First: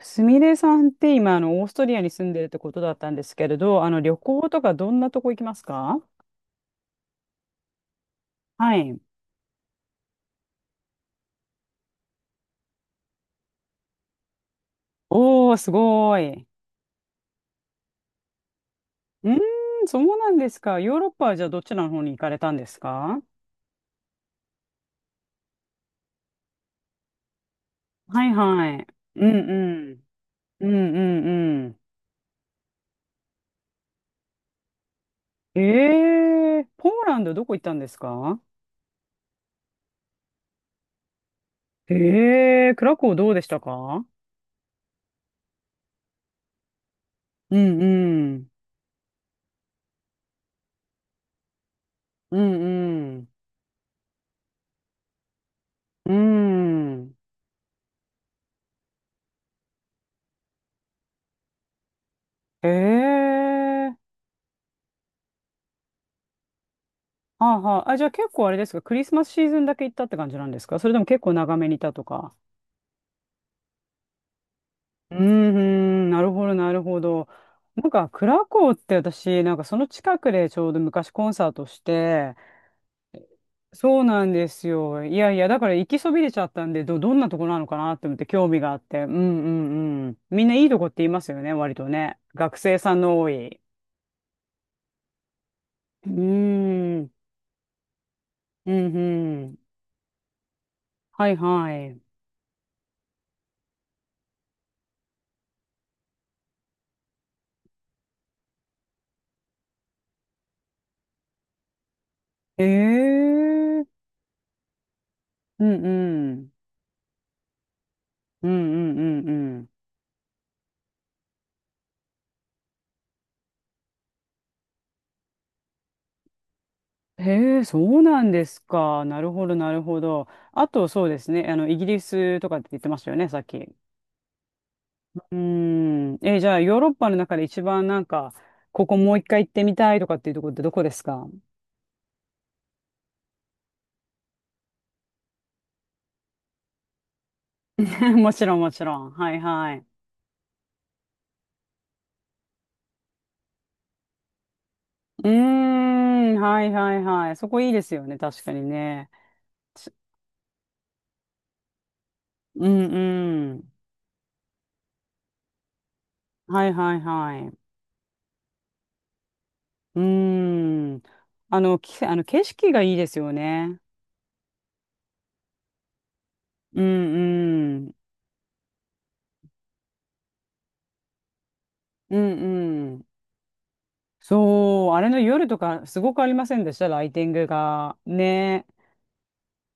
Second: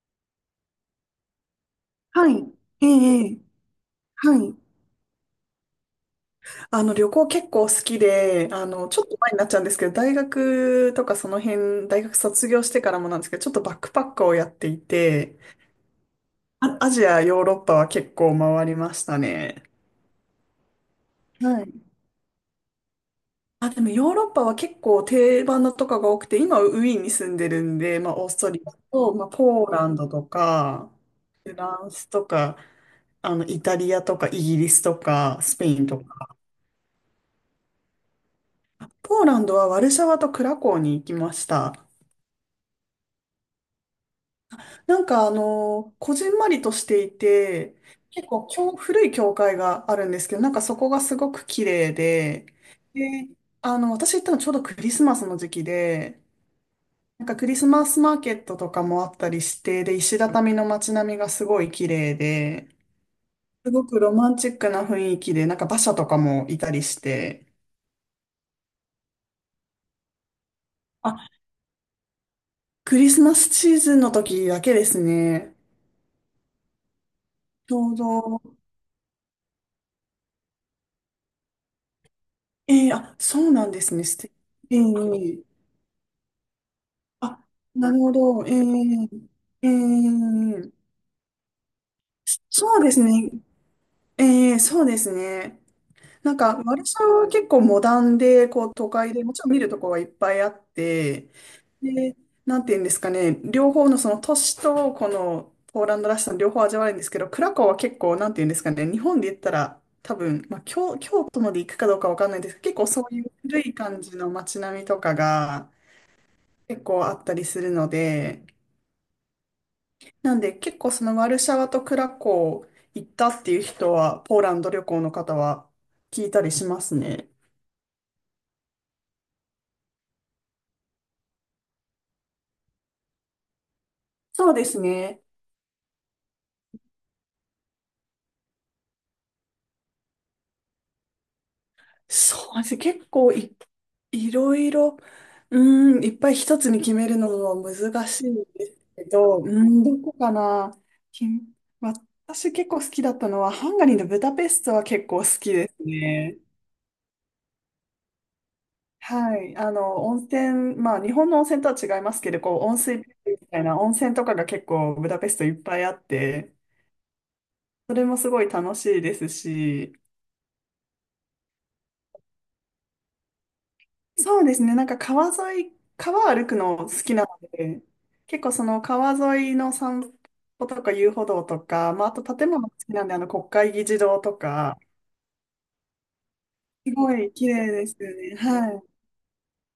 すみれさんって今、オーストリアに住はんい。でるってことええ、だったんでえすえ。けれど、旅は行い。とかどんなとこ行きますか？旅行結構好きで、はい。ちょっと前になっちゃうんですけど、大学とかその辺、大学卒業してからもなんですけど、ちょっとバックパックをやっていて、おー、すごい。あ、アジア、ヨーロッパは結構回りましたうーね。ん、そうなんですか。ヨーロッパはじゃあはどちらのい。方に行かれたんですか？あ、でもヨーロッパは結構定番のとかが多くて、今ウィーンに住んでるんで、まあ、はオーいストリアはい。と、まうあ、んポーラうンん。ドとうか、んフうラんンスとか、イタリアとか、イギリスとか、スうん。ペインとか、ポーランドどこ行ったんですか？ポーランドはワルシャワとクラコーに行きました。クラコウどうでしたか？こじんまりとしていうて、ん結う構ん。古い教会があるんですけど、そこがすごく綺麗うで、んうん。で、私行ったのちょうどクリスマスの時期うで、ん。クリスマスマーケットとかもあったりして、で、石畳の街並みがすごい綺麗で、えすごくー。ロマンチックな雰囲気で、馬車とかもいたりして、はあはあ。あ、じゃあ結構あれですか、クリスマスシーズンだけ行ったって感じなんですか、それとも結あ、構長めにいたとか？クリスマスシーズンの時だけですうーね。ん、なるほど、なるほど。ちなょんうか、クどラコーって私、なんかその近くでちょうど昔コンサートして、ええ。あ、そうなんですそうね。素なん敵。ですえよ。いやいえ。や、だから行きそびれちゃったんで、どんなとあ、こなのかななるってほ思ってど。興え味があって。うんうえ、えんうん。みんないいえ、とこって言いますよね、割とね。学生そうでさんすの多ね。い。ええ、そうですね。うなんか、ワルシーャワん、は結構モダンで、こうう、都ん会で、もちうろんん。見るとこはいっぱいあっはて、いはい。で、なんていうんですかね、両方のその都市と、このポーランドらしさの両方味わえるんですけど、クラコワは結構、なんていうんですかね、日本で言ったら、多分、まあ、京都まで行くかどうかわかんないんですけえど、結構そういう古いえー感じの街並みとかうが、んうん。結構あったりするので、うんうんうんうん。なんで結構そのワルシャワとクラコー行ったっていう人は、ポーランド旅行の方は聞いたりしますね。へえ、そうなんですか。なるほど、なるほど。あと、そうですね。イギリスとかって言ってましたよね、さっき。うそうですね。ーん。え、じゃあ、ヨーロッパの中で一番なんか、ここもう一回行ってみたいとかっていうところってどこですか？ そうですね。結構い、いろいろ、うーん、いっぱい一つに決めるのはも難しいんちろん、でもすちろけん。はいど、うーはん、い。どこかな。き私結構好きだったのは、ハンガリーのブダペストは結構好うーきですん、ね。はいはいはい。そこいいですよね、確かにね。はい、あちの温泉、まあ、日本の温泉とは違いますけど、こうう温ん水みうたいん。な温泉とかが結構ブダペストいっぱいあって、はいはいはい。それもすごい楽しいですし、うーん。あの景色がいいですよね。そうですね、なんか川沿い、川歩くうの好んきなのうで、ん。結構その川沿いの散歩とか遊歩道とか、まあ、あうとん建物も好きうなん。んで、あの国会議事堂とか、そう、あれの夜とかすごくありませんでした？すライごティンいグ綺麗ですが。よね。ね。はい。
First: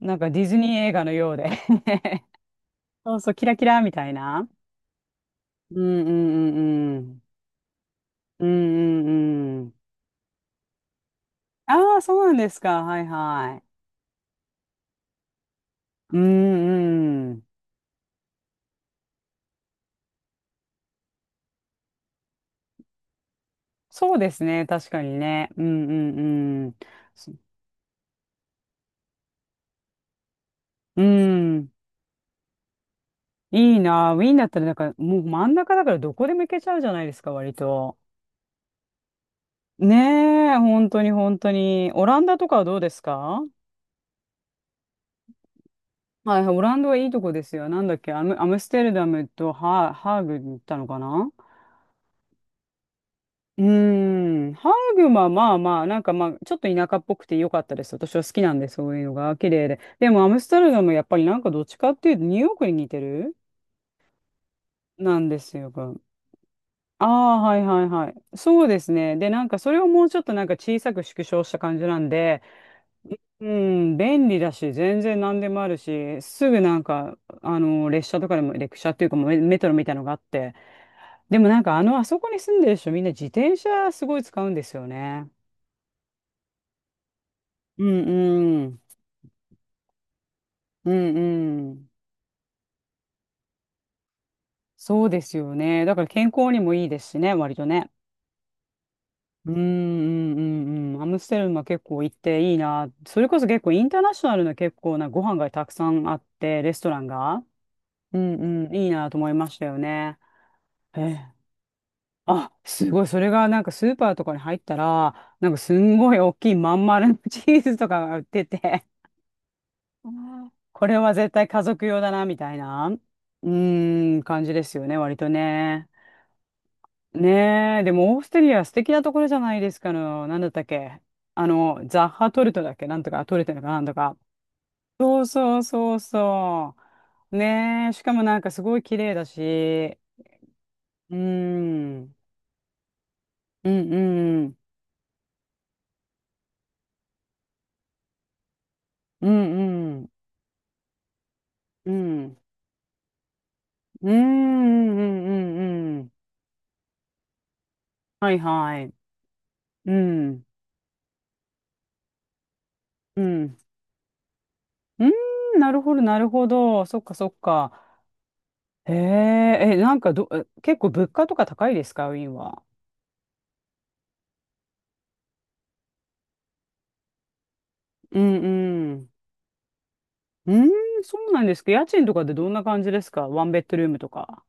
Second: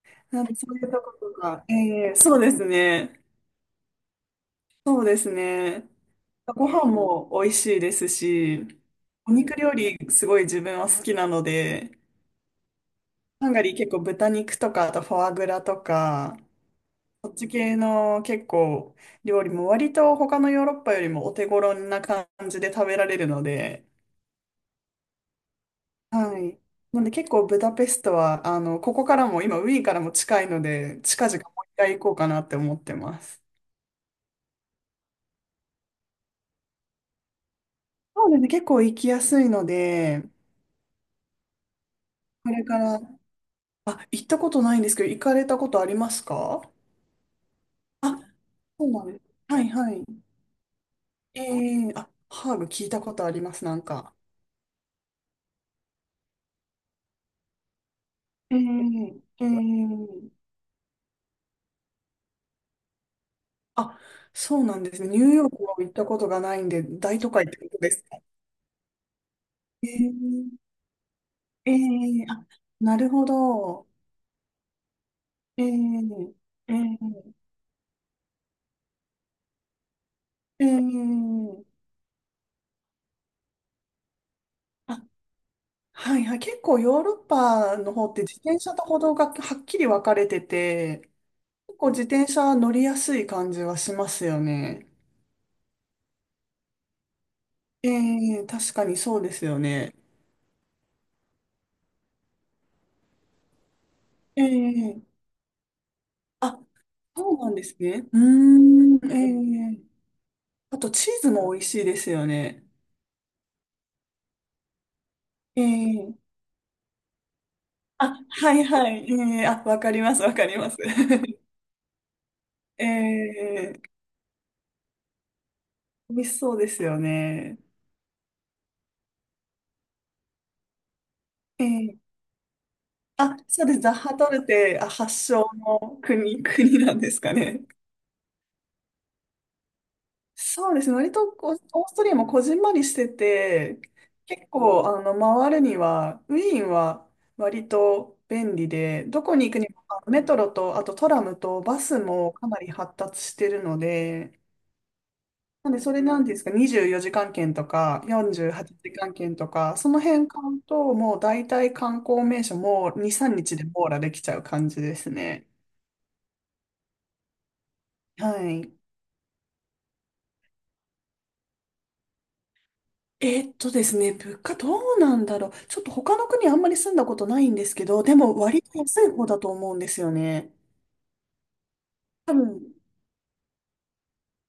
なんかデなィんでズそニーういう映と画のこようとで か、ええ、そうです そうね。そう、キラキラみたいな。そうですうね。んうんご飯うんうん。も美味しいですうんし、うお肉んう料ん。理すごい自分は好きなので、ああ、そうなんですか。はいハンガはリー結構豚肉とか、あとフォアグラとい。うか、んそっうん。ち系の結構料理も割と他のヨーロッパよりもお手頃な感じで食べられるので、そうですね。確かにね。うんうはんい。うん。なんでそ結構ブダペストは、ここからも今ウィーンからも近いので、う近々もうん。一回行こうかなって思ってます。いいな。ウィーンだったらなんかもう真ん中だからどこでも行けちゃうじゃないですか、割と。そうですね、結構行きやすいのねで、え、本当に本当に。オランダとこかれはどかうでら、すか？あ、行ったことないんですけど、行かれたことありますはいはい、オか？ランダはいいとこですよ。なんだっあ、け、アムステそうルなダんです。ムとはいはい。ハーグに行ったのかな？ええ。あ、ハーブ聞いたことありまうす、なんか。ーん、ハーグはまあまあ、なんかまあ、ちょっと田舎っぽくて良かったです。私は好きなえんで、そういうのがえ、え綺麗で。でも、アえ。ムステルダムやっぱりなんかどっちかっていうと、ニューヨークに似てるあ、そうなんですね。ニなューんでヨーすクよ。は行ったことがないんで、あ大都あ、会っはていことはいですはい。か。そうですね。で、なんかそれをえもえ、うちょっとなんか小さく縮小したえ感じなんえ。で、あ、なるほうど。ん、便利だし、全然何でもあるし、ええ、すぐえなんか、え、列車とかでも、列車っていうかもうメトロみたいなのがあって、えでもなんかえ。あそこに住んでる人みんな自転車すごい使うんですよあ、ね。はいはい。結構ヨーロッパうの方って自転んう車ん。と歩道がはっきり分かれてうて、んう結ん。構自転車乗りやすい感じはしますよね。そうですよね。だから健康にもいいですしね、割とえね。え、確かにそうですうんうよね。んうんうん。アムステルムは結構行っていいな。それこそ結構インターナショナえルな結構なごえ。飯がたくさんあっあ、て、レストランそうが。なんですね。ううーんうん、いいなん、と思いましたえよえ。ね。あと、えチーズえも美味しいですよあ、ね。すごい。それがなんかスーパーとかに入ったら、なんかすんごえい大え。きいまん丸のチーズとかがあ、売ってはいて、はい。ええ。あ、わかりあます、わかーります。これは絶対 家族用だな、みたいな、うええ。ーん、感じですよね、割とね。美味しそうですよね。ねえ、でもオーストリア素敵なところじゃないですかの、なんだったっけ、えザッえ。ハトルトだっけなんとか、トあ、ルトだそうかでなす。んザッとハか。トルテ、あ、そ発う祥そうそのう国、そ国なんですかう。ね。ねえ、しかもなんかすごい綺麗だし、そうですね。割うーとこう、オーん、スうトリアんもこじんまりしてうて、結ん、構、回るには、ウィーンは割と便利で、どうこに行くにも、んうん、メトロと、あとトラムとバうスもん。かなり発達してるのうん、うで、ん、うん、うんうなんで、そんうんうれんなんていうんですか、24時間券とか、はい48時はい。間券とか、そうの辺買ん、うと、もう大体観光名所も2、う3ん。日で網羅できちゃう感じでうすね。ん、なるほど、なるほど。そっか、そっか。はい。へえ、え、なんか結構物価とか高いですか、ウィーンは？ですね、物価どうなんだろう。ちょっと他の国あんまり住んだことないんですけど、でうん、も割とう安いん。方だと思うんですようね。ん、そうなんですか。家賃とか多でどんな分、感じですか、ワンベッドルームとか？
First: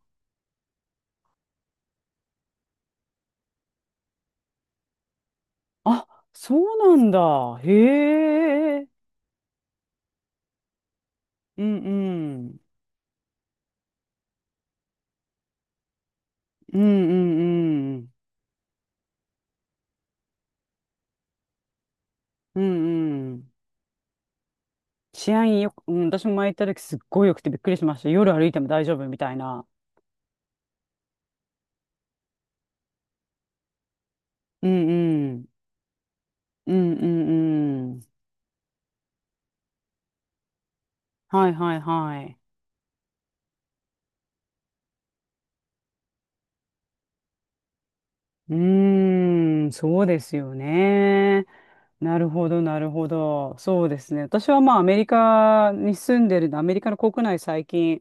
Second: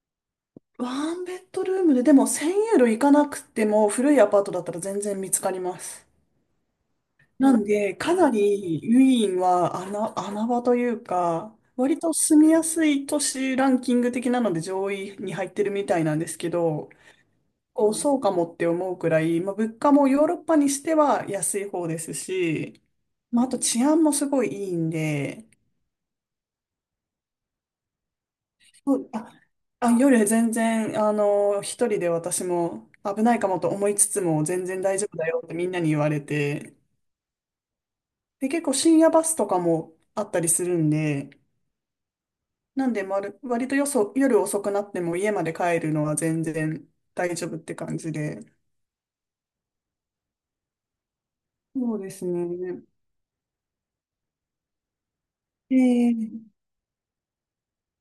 ワンベッドルームで、でも1000ユーロいかなくても古いアパートだったら全然見つかります。あ、そうなんだ。なんで、かへなりえ。ウィーンは穴場というか、うん、割と住うみん。やすい都市ランキング的なので上位に入ってるみたいなんですけうん、うど、こう、ん、うん。そうかもって思うくらい、まあ、物価もヨーロッパにしては安い方ですうし、ん、うまあ、あん。と治安もすごいいいん治で、安よく、うん、私も前行った時すっごいよくてびっくりしました。夜歩いても大丈そ夫うみたあ、いな。あ、夜全然、一人で私も危ないかもと思いつつも全う然ん大丈夫だうよん。ってみんなに言われうて、んうんうん。で、結構深夜バスとかもあったりするんで、はいはいはい。なんで、まる、割とよそ、夜遅くなっても家まで帰るのは全然大丈夫って感じで。うーん、そうですよね。そうでなするほど、なね。るほど。そうですね。私はまあアメリカに住んでええ、るアメリカの国内最近、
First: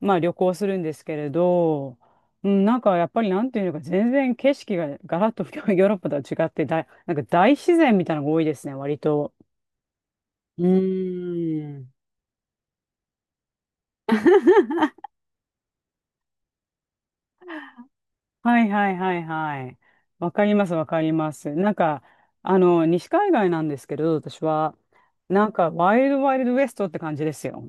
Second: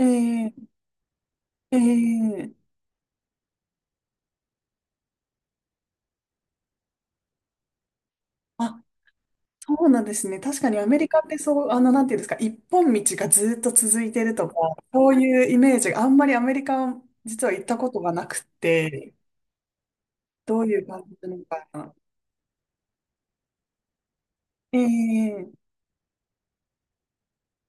まあ旅行すえ、るんですけれど、うえん、え。なんかやっぱりなんていうのか、全然景色がガラッと ヨーロッパとは違って、なんか大自然みたいなのが多いですね、あ、割と。そうなんですね。確うかにアメリカってそう、ーん。なんていうんですか、一本道がずっと続いてるとか、そういうイメージがあんまりアメリカ、実は行ったことがなくはいはいはて、いはい。わかりどうますいわうか感りじまなのす。かなんな。か、西海岸なんですけど、私は、なえんえ。か、ワイルドワイルドウエストって感じですよ。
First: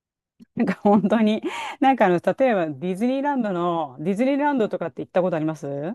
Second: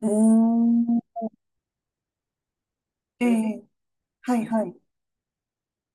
うー なんか、ん、本当に、なんか例えばええ、ディズニはーいランはドい。とかって行ったことあります？は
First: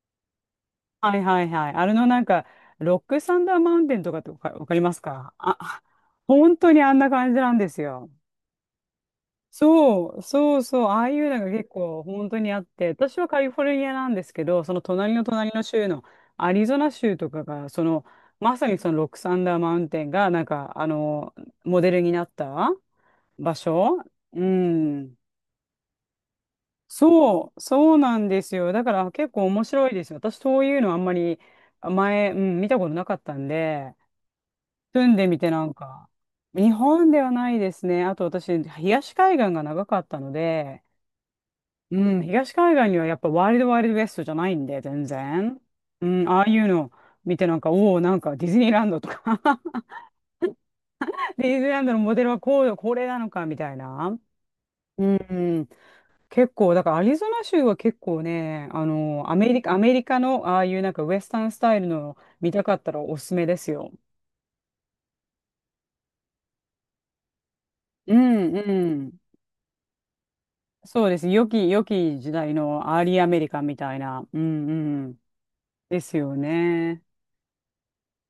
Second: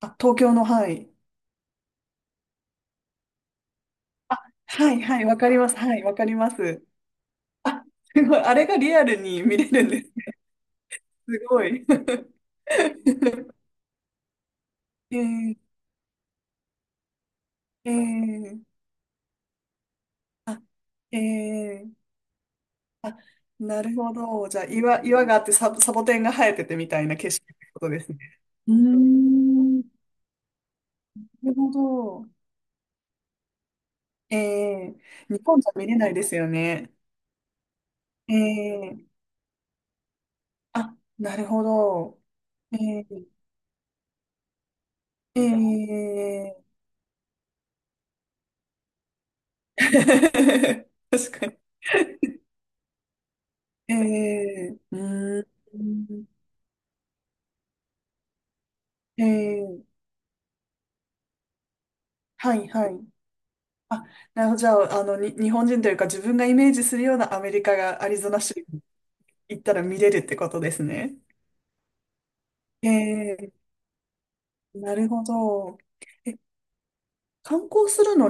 あ、東京の、はい。いはいはい。あれのなんか、ロックサンダーマウンテンとかってわかりまはすいはい、かわかります。あ？はい、わかりま本当にす。あんな感じなんですあ、よ。すごい、あれがリアルに見れるんですそう、ね。そうそう、ああいうすのがご結い。構本当にあって、私はカリフォルニアなんですけど、その隣の隣えのえ、州のアリゾナ州とかが、まえさえ。にそのロックサンダーマウンテンが、なんか、あ、モえデルえ。になったあ、 場なる所。ほうど。じゃあ、ん。岩があってサボテンが生えててみたいな景色っそてう、ことそうですなね。んですうよ。ーだから結構面ん、な白いですよ。私、そういうのあんまりるほど。前、うん、見たことなかったんで、ええ。住んでみ日て本なじゃん見れなか、いですよ日ね。本ではないですね。あと私、ええ。東海岸が長かったので、あ、なるほうど。ん、東海岸にはやっえぱワイルドワイルドウエストじゃないんで、全え、然。うん、ああいええ。 うの見てなんか、おお、なんかディズニーランドとか 確 かデに。ィズニーランドのモデルはこうこれなのか、みたいえな。え。ううん、うーんん、結構、だからアリゾナ州は結構ね、えアメえ、リカのああいうなんかウエスタンスタイルの見はたいかっはたらい。おすすめですよ。あ、なるほど。じゃあ、日本人というか自分がイメージするようなアメリカがアうリゾナ州ん、にうん。行ったら見れるってことですそうね。です。良き時代のアーリーアえメリえ、カンみたいな。うん、なうるん。ほど。ですえ、よね。観光するの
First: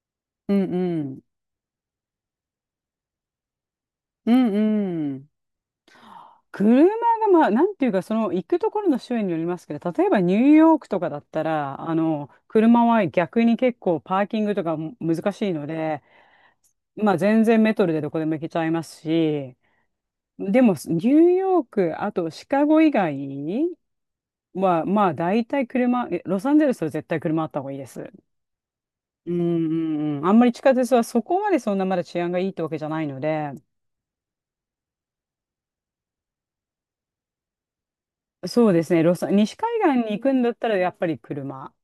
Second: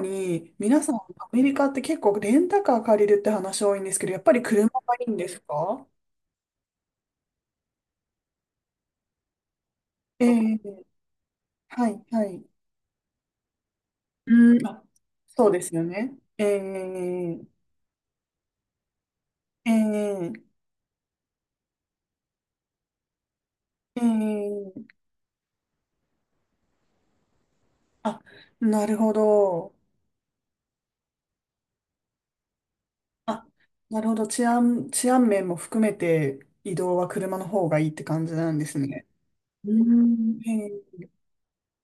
うに、ん、皆さん、うアん。メリカって結構レンタカー借りるって話多いんですけど、やっうぱりん、車がいいうんん。ですか？車が、まあ、なんていうか、その行くところの州によりますけど、例えばニューヨーええ、クとかだったら、はい、はい。車は逆に結構パーキングうとん、かあ、も難しそいうでのすよで、ね。えまあ、え、全然メトロでどこでも行けちゃいますし、ええ、でも、ニューヨーク、あとシカゴ以外ええ。は、まあ、大体車、ロサンゼルスは絶対車あった方がいいです。あ、なるほうんど。うんうん。あんまり地下鉄はそこまでそんなまだ治安がいいってわけじゃないのあ、で、なるほど。治安面も含めて移動は車の方がいいって感じなんでそうすですね、ね。西う海岸に行くん、んだったら、やっえぱり車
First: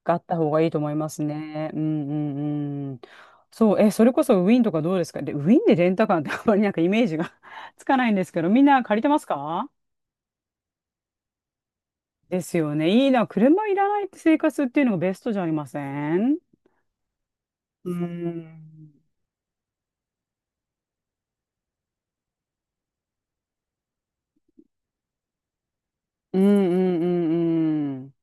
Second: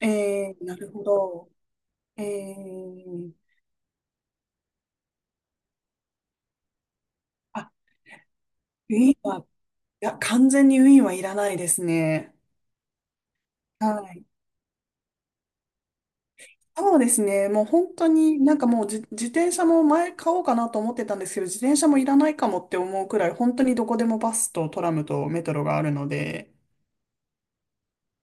え、があった方えがえ、いいなと思るいほますど。ね。うんうえんうん。え。そう、それこそウィンとかどうですか？で、ウィンでレンタカーって あんまりなんかイメージが あ、 つかないんですけど、みんなウ借りてィまーすンは、いか？や、完全にウィーンはいらないですね。ですよね。いいな。車いらないはい。生活っていうのがベストじゃありません？そうですね。もうう本当になんかん。もう自転車も前買おうかなと思ってたんですけど、自転車もいらないかもって思うくらい、本当にどこでもバスとトラムとメトロがあるのうんうで、んうんうん。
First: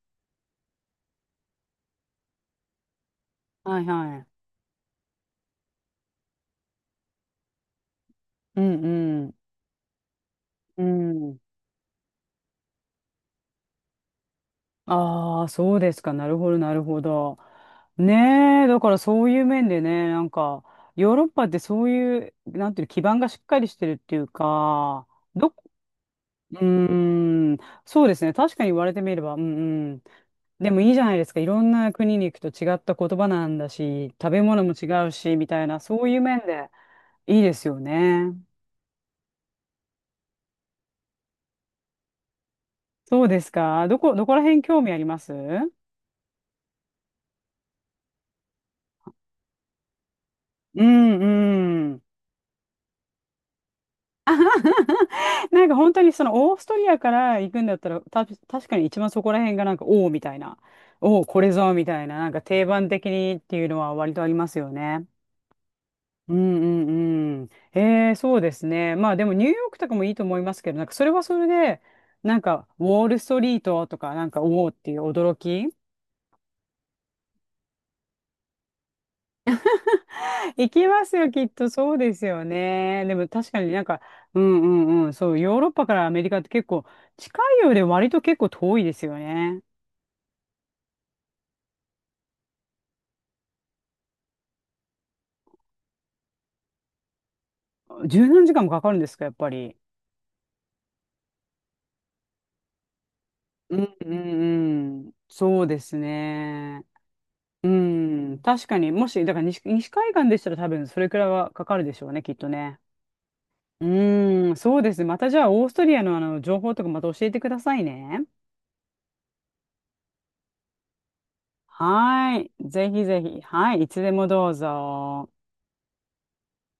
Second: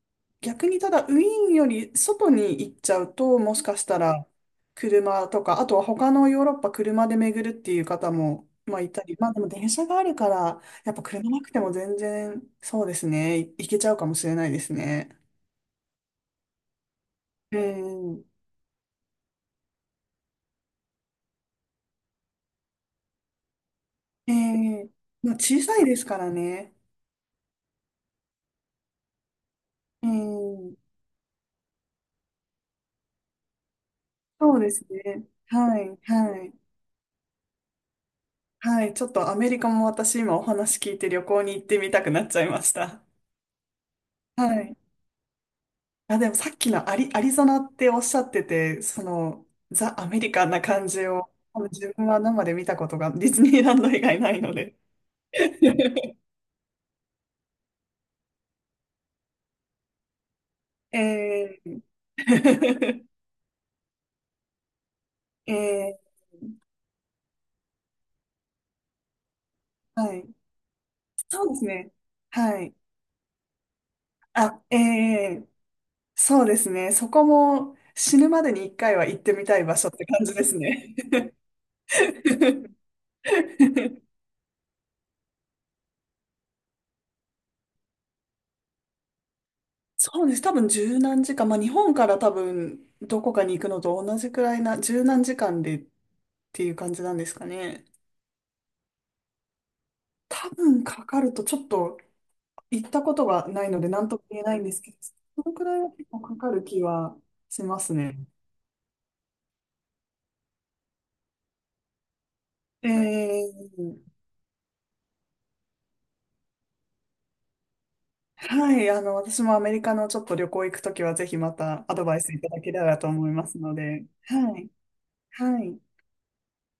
逆にただウィーンより外に行っちゃうと、もしかはいしたはらい。車とか、あとは他のヨーロッパ車で巡るっていう方も、うまあんいたり、うまあん。でも電車があるから、うやっぱ車ん。なくても全然、そうですね、行けちゃうかもしれないですね。ああ、そうですか。なるほど、なるほど。うん、ねえ、だからそういう面でね、なんか、ヨーロッパってそういう、なんていうの、基盤がしっかりしてるっていうええ、か、まあ、ど小こ、さいですからうーね。ん、そうですね。確かに言われてみれば、うんうん。うでん、もいいじゃないですか。いろんな国に行くと違った言葉なんだし、食べそう物でもす違うね。し、みたいな、はい、そういうは面い、でいいですよね。はい。ちょっとアメリカも私今お話聞いて旅行に行ってみたくなっちゃいました。そうですか。どこら辺はい。興味あります？うあ、でもさっきのアリゾナっておっしゃってて、その、ザ・アメリカンなん感じうを、多分自ん。分は生で見たことがディズニーランド以外ないので。なんか本当に そのオーストリアから行くんだったら、確かに一番そこら辺がなんか、おおみたいな、おお、これえぞー、みたいな、なんか定番的にっていうのは割とありますよね。えうんうんうん。ええ、そうですね。まあでもニューヨークとかもいいはとい。思いますけど、なんかそれはそそれうですで、ね。なんはかい。ウォールストリートとか、なんかあ、おおっえていう驚え、き。そうですね。そこも死ぬまでに一回は行ってみたい場所って感じで す行きね。ますよ、きっとそうですよ ね。でも確かになんか、うんうんうん、そう、ヨーロッパからアメリカって結構近いようで割と結構遠いですよね。そうです。多分十何時間。まあ日本から多分どこかに行くのと同じくらいな、十何時間でっていう感じなんですかね。十何時間もかかるんですか、やっぱり？多分かかると、ちょっと行ったことがないうのでんう何とも言えないんですけど、んうんそのそくうらでいはす結構かかる気ね。はしうますね。ん、確かに、もし、だから西海岸でしたら多分それくらいはかかるでしょうね、きっとね。ええ、うん、そうですね。またじゃあ、オーストリアの情報とかまた教えてくださいね。はい、私もアメリカのちょっと旅行行くときは、ぜひまたアドバイスはいたい。だけたぜらひとぜ思いひ。ますはのい。いつで、でもどうはい、ぞ。はい。